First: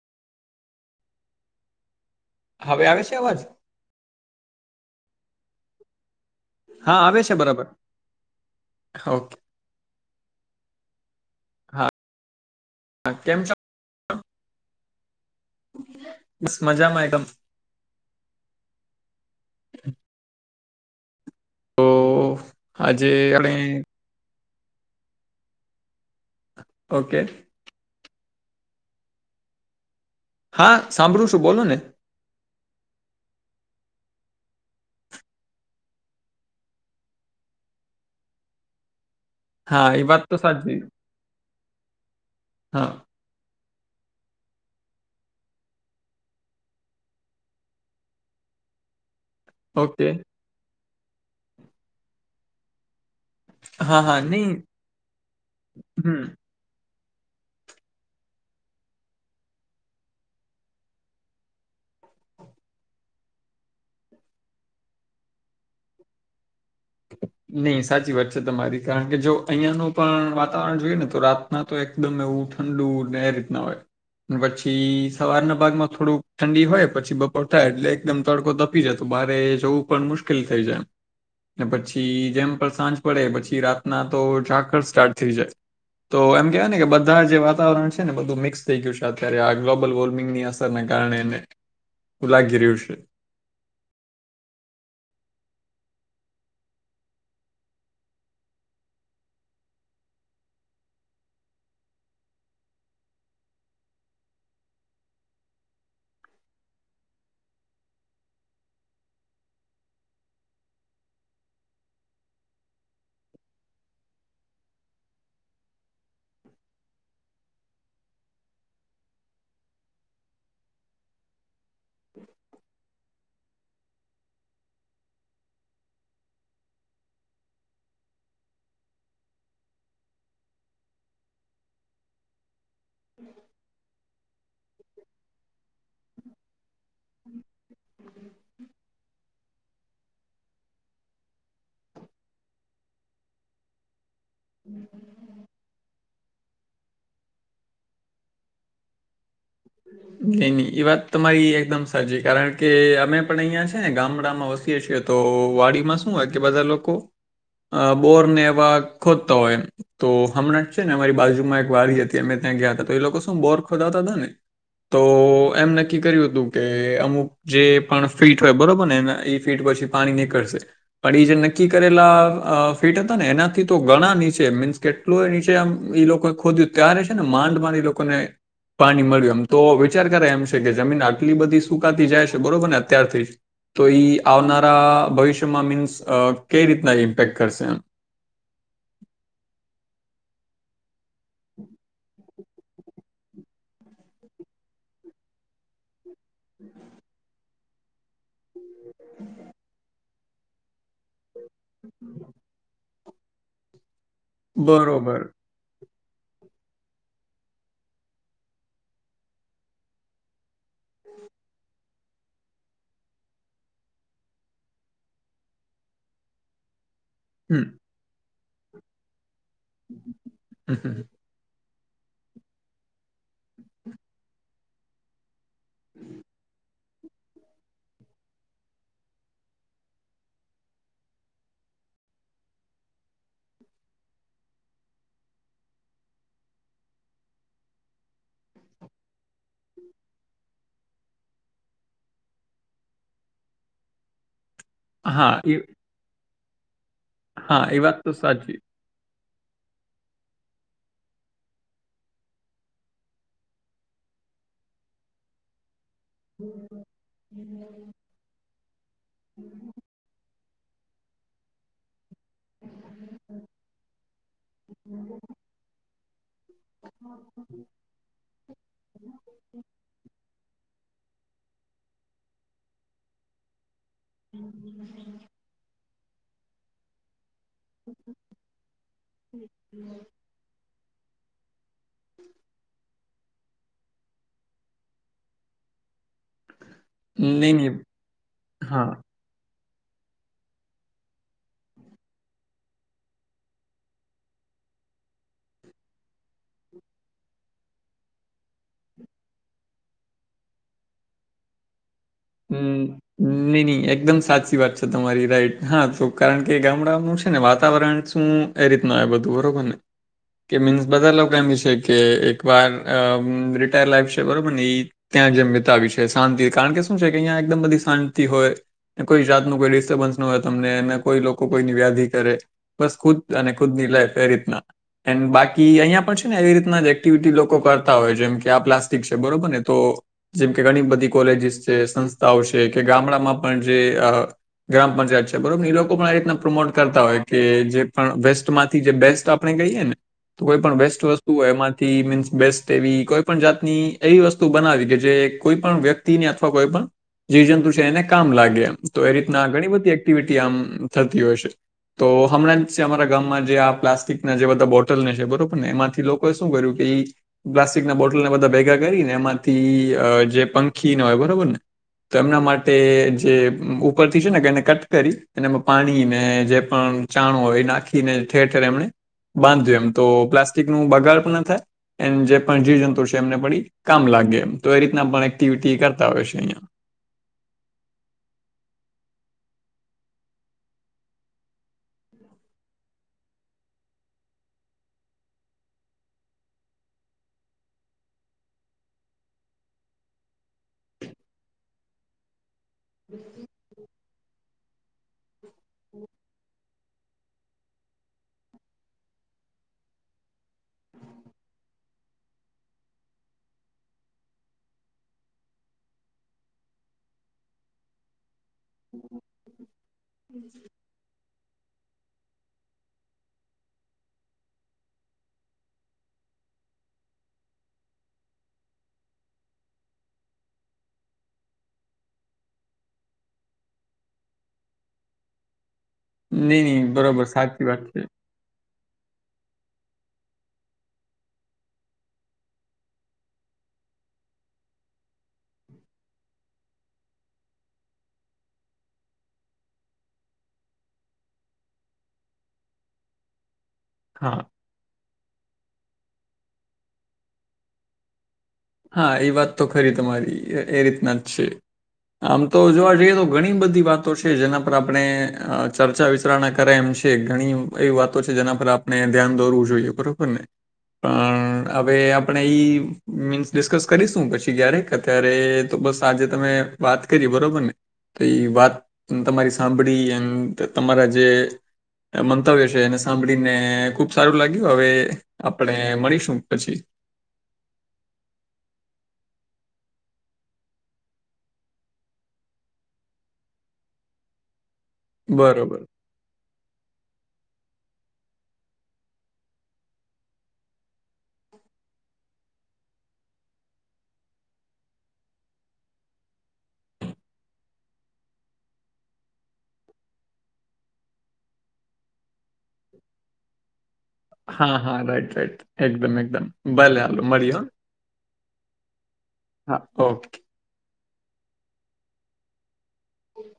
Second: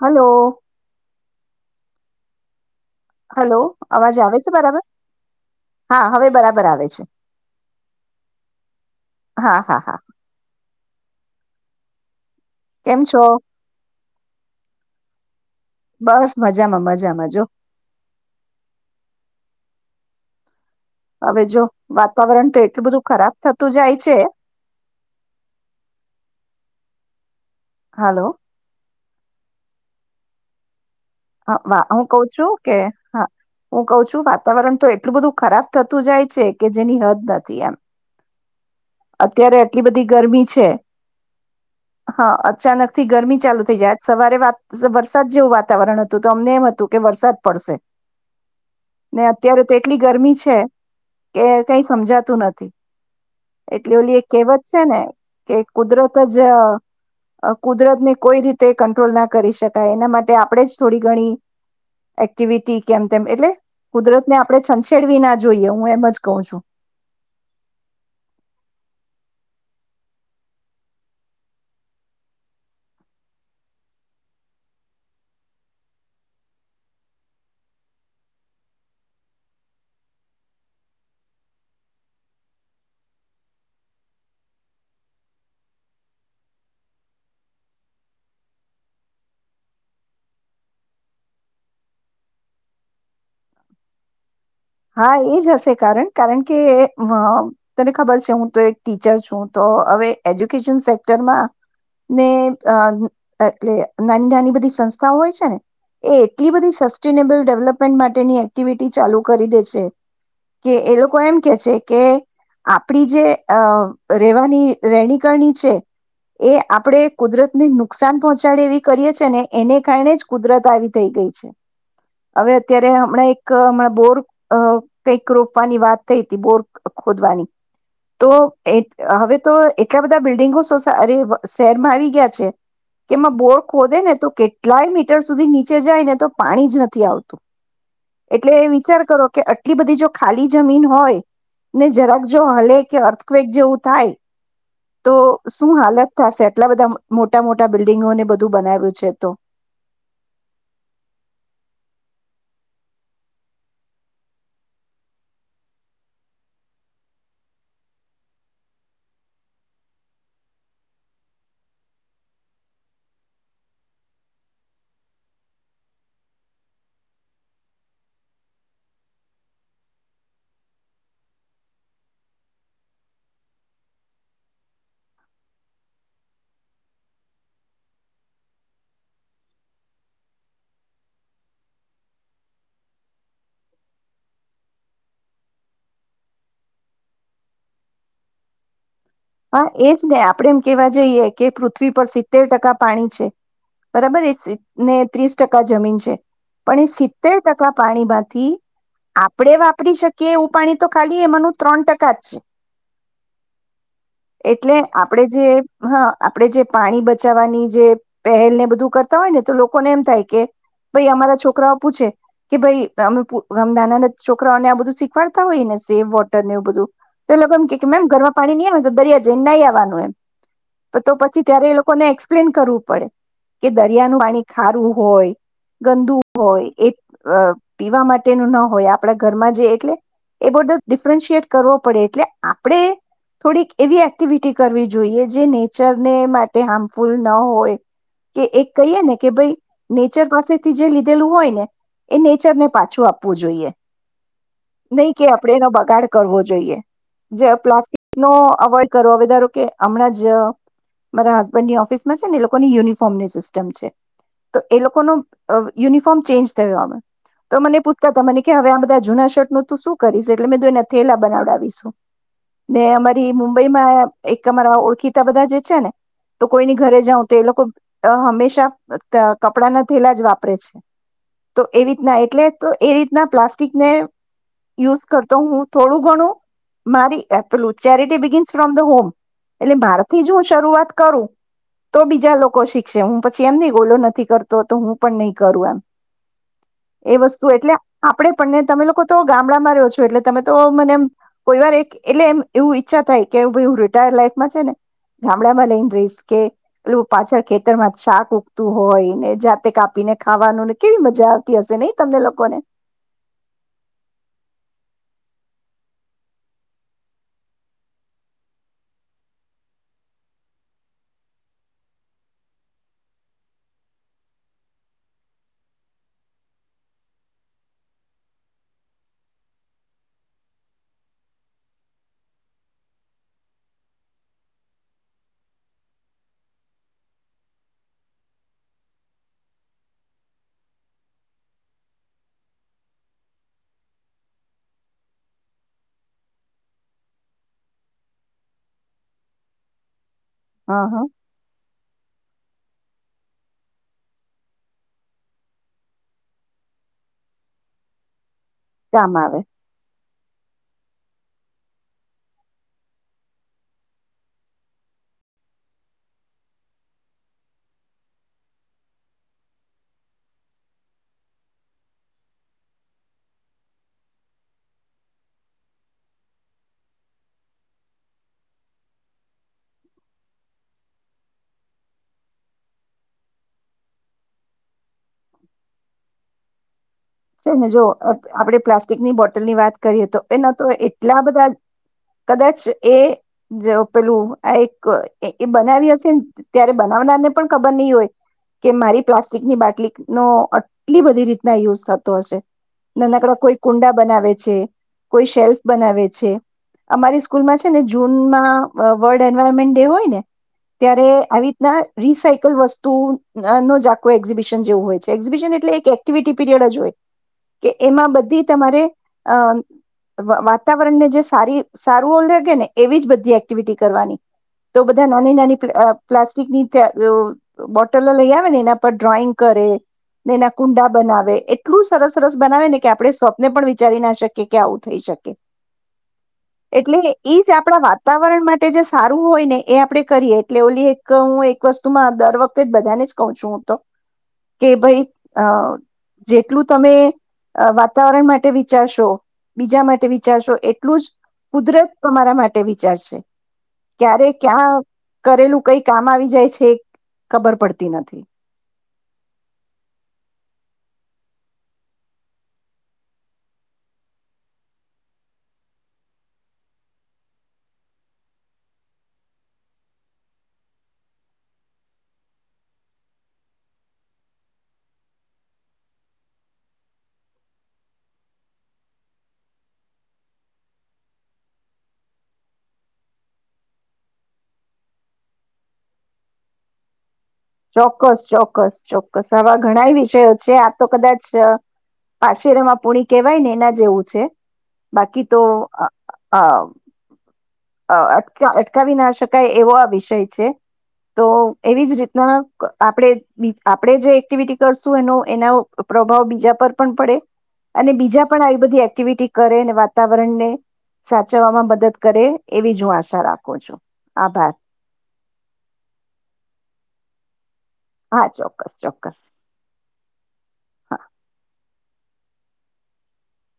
Hello. હવે આવે છે અવાજ હલો અવાજ આવે છે બરાબર. હા હવે- બરાબર આવે છે ઓકે હા હા હા. હા. કેમ છો? બસ મજામાં મજામાં જો. હવે જો તો વાતાવરણ તો એટલું બધું આજે ખરાબ આપણે થતું જાય છે. ઓકે. હાલો. હા. સાંભળું છું હ બોલો ને વા હું કવ છું કે હા હું કઉ છું વાતાવરણ તો એટલું બધું ખરાબ થતું જાય છે, કે જેની હદ નથી એમ. અત્યારે આટલી હા એ બધી વાત તો ગરમી છે સાચી હા હા અચાનક થી ગરમી ચાલુ આજ સવારે વરસાદ જેવું વાતાવરણ હતું તો અમને એમ હતું કે વરસાદ પડશે. ને અત્યારે તો એટલી ઓકે ગરમી છે. કે કઈ સમજાતું નથી. એટલે હા ઓલી હા એક નહીં કહેવત છે ને કે કુદરત હમ જ કુદરત ને કોઈ રીતે કંટ્રોલ ના કરી શકાય એના માટે આપણેે જ થોડી ઘણી એક્ટિવિટી કેમ તેમ એટલે કુદરતને આપણે છંછેડવી ના જોઈએ હું એમ જ કહું છું. નહી સાચી વાત છે, તમારી કારણ કે જો અહીિયાયાનું પણ વાતાવરણ જોઈએ ને તો રાતના તો એકદમ એવું ઠંડુ ને એ રીતના હોય પછી સવારના ભાગમાં થોડુંક ઠંડી હોય પછી બપોર થાય એટલે એકદમ તડકો તપી જાય તો બરે જોવું પણ મુશ્કેલ થઈ જાય એમ. ને પછી જેમ પર સાંજ પડે પછી રાતના તો ઝાકળ સ્ટાર્ટ થઈ જાય, તો એમ કહેવાય ને કે બધા જે વાતાવરણ છે ને બધું મિક્સ થઈ ગયું છે અત્યારે આ ગ્લોબલ વોર્મિંગની અસરને કારણે એને લાગી રહ્યું છે. હા એ જ હશે કારણ કારણ કે તને ખબર છે હું તો એક ટીચર છું તો હવે એજ્યુકેશન સેક્ટરમાં ને એટલે નાની નાની બધી સંસ્થાઓ હોય છે ને એટલી બધી સસ્ટેનેબલ ડેવલપમેન્ટ માટેની એક્ટિવિટી ચાલુ કરી દે છે કે એ લોકો એમ કે છે કે આપડી જે અ રહેેવાની રહેણી કરણી છે એ આપણે કુદરતને નુકસાન પહોંચાડે એવી કરીએ છે ને એને કારણે જ કુદરત આવી થઈ ગઈ છે હવે અત્યારે હમણાં એક હમણાં બોર અ કંઈક રોપવાની વાત થઈ હતી, બોર ખોદવાની તો એ હવે તો એટલા બધા બિલ્ડિંગો સોસા અરે શહેરમાં આવી ગયા છે. કે એમાં બોર ખોદે ને તો કેટલાય મીટર સુધી નીચે જાય ને તો પાણી જ નથી, આવતું એટલે એ વિચાર કરો કે આટલી બધી જો ખાલી જમીન હોય ને જરાક જો હલે કે અર્થક્વેક જેવું થાય. તો શું હાલત થશે એટલા બધા મોટા મોટા બિલ્ડિંગોને બધું બનાવ્યું છે તો! નઈ નહી એ વાત તમારી એકદમ સાચી કારણ કે અમે પણ અહિયાં છે ગામડામાં વસીએ છીએ તો વાડીમાં શું હોય કે બધા લોકો બોર ને એવા ખોદતા હોય તો હમણાં છે ને અમારી બાજુમાં એક વાડી હતી અમે ત્યાં ગયા હતા તો એ લોકો શું બોર ખોદાતા હતા ને તો એમ નક્કી કર્યું હતું કે અમુક જે પણ ફીટ હોય બરોબર ને એ એ ફીટ પછી પાણી નીકળશે પણ એ જે નક્કી કરેલા ફીટ હતા ને એનાથી તો ઘણા નીચે મીન્સ કેટલું એ નીચે આમ લોકોએ ખોદ્યું ત્યારે છે ને માંડ માં એ લોકોને પાણી મળ્યું એમ. તો વિચાર કરાય એમ છે કે જમીન આટલી બધી સુકાતી જાય છે બરોબર ને અત્યારથી જ તો ઇ આવનારા ભવિષ્યમાં મીન્સ કઈ રીતના ઇમ્પેક્ટ કરશે એમ. હા એજ ને આપડે એમ કેવાય જઈએ કે પૃથ્વી પર સિત્તેર ટકા પાણી છે. બરાબર એ ને ત્રીસ ટકા જમીન છે, પણ એ સિત્તેર ટકા પાણીમાંથી આપડે વાપરી શકીએ. કે એવું પાણી તો ખાલી એમાનુ ત્રણ ટકા જ છે. એટલે આપડે બરોબર જે હા આપડે જે પાણી બચાવવાની જે પહેલને બધું કરતા હોય ને તો લોકોને એમ થાય કે ભાઈ અમારા છોકરાઓ પૂછે કે ભાઈ અમે નાનાના છોકરાઓને આ બધું શીખવાડતા હોય ને સેવ વોટર ને એવું બધું તો એ લોકો હમ એમ કે કે મેમ ઘરમાં [unintelligible] [unintelligible] [inaudible] આવવાનું એમ હમ, હમ. તો પછી ત્યારે એ લોકો લોકોને એક્સપ્લેન કરવું પડે કે દરિયાનું પાણી ખારું હોય. ગંદુ હોય એ અ પીવા માટેનું ના હોય આપણા ઘરમાં જે એટલે એ બધો ડિફરન્શિએટ કરવો પડે એટલે આપણે થોડીક એવી એક્ટિવિટી કરવી જોઈએ જે નેચરને માટે હાર્મફુલ ન હોય કે એક કહીએ ને કે ભાઈ નેચર પાસેથી જે લીધેલું હોય ને એ નેચરને પાછું આપવું જોઈએ. નહી કે હા આપડે એ એનો બગાડ કરવો. જોઈએ. જે હા એ વાત તો પ્લાસ્ટિક નો સાચી [unintelligible] ધારો કે હમણાં જ મારા હસબન્ડની ઓફિસમાં છે ને એ લોકોની યુનિફોર્મની સિસ્ટમ છે, તો એ લોકોનો યુનિફોર્મ ચેન્જ થયો, તો મને પૂછતા તા મને કે હવે આમ બધા જ જુના શર્ટનું તુ શું કરીશ? એટલે મેં કીધું એના થેલા બનાવડાવીશું. ને અમે મુંબઈમાં એક અમારા ઓળખીતા બધા જે છે ને તો કોઈની ઘરે જાઉં તો એ લોકો હંમેશા કપડા ના થેલા જ વાપરે છે, તો એ રીતના એટલે તો એ રીતના પ્લાસ્ટિક ને યુઝ કરતો હું થોડું ઘણું મારી એ charity begins from the home એટલે મારાથી જ હું શરૂઆત કરું તો બીજા લોકો શીખશે, હું પછી એમ નઈ ઓલો નથી કરતો તો હું પણ નહી કરું એમ. એ વસ્તુ નહીં એટલે નહીં આપડે પણને તમે હા લોકો તો ગામ ગામડામાં રહ્યો છો, એટલે તમે તો મને કોઈ વાર એક એટલે એ એવું ઈચ્છા થાય કે ભાઈ હું રિટાયર્ર લાઈફમાં છે, ને ગામડામાં લઈ ને રઈશ કે એટલે પાછળ ખેતરમાં જ શાક ઉગતું હોય ને, જાતે કાપીને ખાવાનું ને કેવી મજા આવતી હશે નહી! તમને લોકોને હમ્મ, ની ની એકદમ સાચી વાત છે તમારી રાઈટ. હા તો કારણ કે ગામડાઓનું છે ને વાતાવરણ શું એ રીતના હોય બધું બરોબર ને કે મીન્સ બધા લોકો એમ ઈચ્છે કે એક વાર રિટાયર લાઈફ છે, બરોબર ને એ ત્યાં જેમ વિતાવી છે શાંતિ કારણ કે શુ છે કે અહીંયા એકદમ બધી શાંતિ હોય ને કોઈ જાતનું કોઈ ડિસ્ટર્બન્સ ન હોય તમનેને કોઈ લોકો કોઈની વ્યાધિ કરે બસ ખુદ અને ખુદ ની લાઈફ એ રીતના એ બાકી અહીંયા પણ છે ને એવી રીતના એક્ટિવિટી લોકો કરતા હોય જેમ કે આ પ્લાસ્ટિક છે બરોબર ને તો જેમ કે ઘણી બધી કોલેજીસ જે સંસ્થાઓ છે કે ગામડામાં પણ જે ગ્રામ પંચાયત છે, બરોબર છે ને એ લોકો પણ આ રીતના પ્રમોટ કરતા હોય કે જે પણ વેસ્ટમાંથી જે બેસ્ટ આપણે કહીએ ને- કોઈ પણ હા વેસ્ટ હા વસ્તુ હોય એમાંથી મીન્સ બેસ્ટ એવી કોઈ પણ જાતની એવી વસ્તુ બનાવી કે જે કોઈ પણ વ્યક્તિને કોઈ પણ જીવ જંતુ છે એને કામ લાગે અમે એ કામ આવે રીતના ઘણી બધી એક્ટિવિ આમ થતી હોય છે, તો હમણાં જ છે અમારા ગામમાં જે આ પ્લાસ્ટિકના જે બધા બોટલને છે, બરોબરને એમાંથી લોકોએ શું કર્યું કે ઈ પ્લાસ્ટિકના બોટલને બધા ભેગા કરીને એમાંથી જે પંખીને હોય બ બરોબરને તો એમના માટે જે ઉપરથી છે ને કે એને કટ કરી ને એ માં પાણીને જે પણ ચાણ હોય એ નાખીને ઠેર ઠેર એમને બાંધ્યું, એમ તો પ્લાસ્ટિક નું બગાડ પણ એન થાય, એમ જે પણ જીવજંતુ છે, એમને પણ ઇ કામ લાગે તો એ રીતના પણ એક્ટિવિટી કર બતાવે છે અહયા. છે ને જો આપડે પ્લાસ્ટિકની બોટલની વાત કરીએ તો એ ન તો એટલા બધા કદાચ એ જો પેલું આ એક એ બનાવી હશે ને ત્યારે બનાવનારને પણ ખબર નહી હોય, કે મારી પ્લાસ્ટિકની બાટલીનો આટલી બધી રીતના યુઝ થત તો હશે. નાનાકડા કોઈ કુંડા બનાવે છે. કોઈ શેલ્ફ બનાવે છે અમારી સ્કૂલમાં છે, ને જૂનમાં વર્લ્ડ એન્વાયરમેન્ટ ડે હોય ને ત્યારે આવી રીતના રિસાયકલ વસ્તુ નો જ આખો એક્ઝિબિશન જેવું હોય છે એક્ઝિબિશન એટલે એક્ટિવિટી પીરિયડ જ હોય. કે એમાં બધી તમારે અ વાતાવરણને જે સારી સારું ઓ લગે ને એવી જ બધી એક્ટિવિટી કરવાની તો બધા નાની-નાની પ્લાસ્ટિકની બોટલો લઈ આવે ને એના પર ડ્રોઈંગ કરે ને એના કુંડા બનાવે એ એટલું સરસ-સરસ બનાવે ને કે આપણે સ્વપ્ને પણ વિચારી ના શકીએ કે આવું થઈ શકે. નહી નહી એટલે બરોબર ઈ જ સાચી આપણા વાત છે વાતાવરણ માટે જે સારું હોય ને એ આપડે કરીએ એટલે ઓલી એક હું એક વસ્તુમાં દર વખતે જ બધાને જ કહ છું હું તો કે ભાઈ અ જેટલું તમે વાતાવરણ માટે વિચારશો બીજા માટે વિચારશો એટલું જ કુદરત તમારા માટે વિચારશે. ક્યારે હા ક્યાં કરેલું કઈક કામ આવી જાય છે, ખબર પડતી નથી. હા એ વાત તો ખરી તમારી એ રીતના જ છે. આમ તો જોવા જઈએ તો ઘણી બધી વાતો છે, જેના પર આપણે ચર્ચા વિચારણા કરાય એમ છે ઘણી એવી વાતો છે જેના પર આપણે ધ્યાન દોરવું જોઈએ બરોબર ને પણ હવે આપણે આ મીન્સ ડિસ્કસ કરીશું પછી ક્યારેક અત્યારે તો બસ આજે તમે વાત કરી બરોબર ને તો એ વાત તમારી સાંભળી એ તમારા જે મંતવ્ય છે એને સાંભળીને ખુબ સારું લાગ્યું હવે આપણે મળીશું પછી. ચોક્કસ ચોક્કસ ચોક્કસ આવા ઘણાય વિષયો છે આ તો કદાચ પાછરમાં પુણી કેહેવાય ને એના જેવું છે. બાકી તો બરોબર આ ટ અટકાવી ના શકાય એવો આ વિષય છે તો એવી જ રીતના આપણે આપણે જે એક્ટિવિટી કરશું એનો એના પ્રભાવ બીજા પર પણ પડે અને બીજા પણ આવી બધી એક્ટિવિટી કરે વાતાવરણને સાચવવામાં મદદ કરે. એવી જ હું આશા રાખું છું. આભાર હા હા રાઈટ રાઈટ એકદમ એકદમ ભલે હાલો. મળીએ હો. હા ચોક્કસ ચોક્કસ. હા ઓકે. હા. હમ.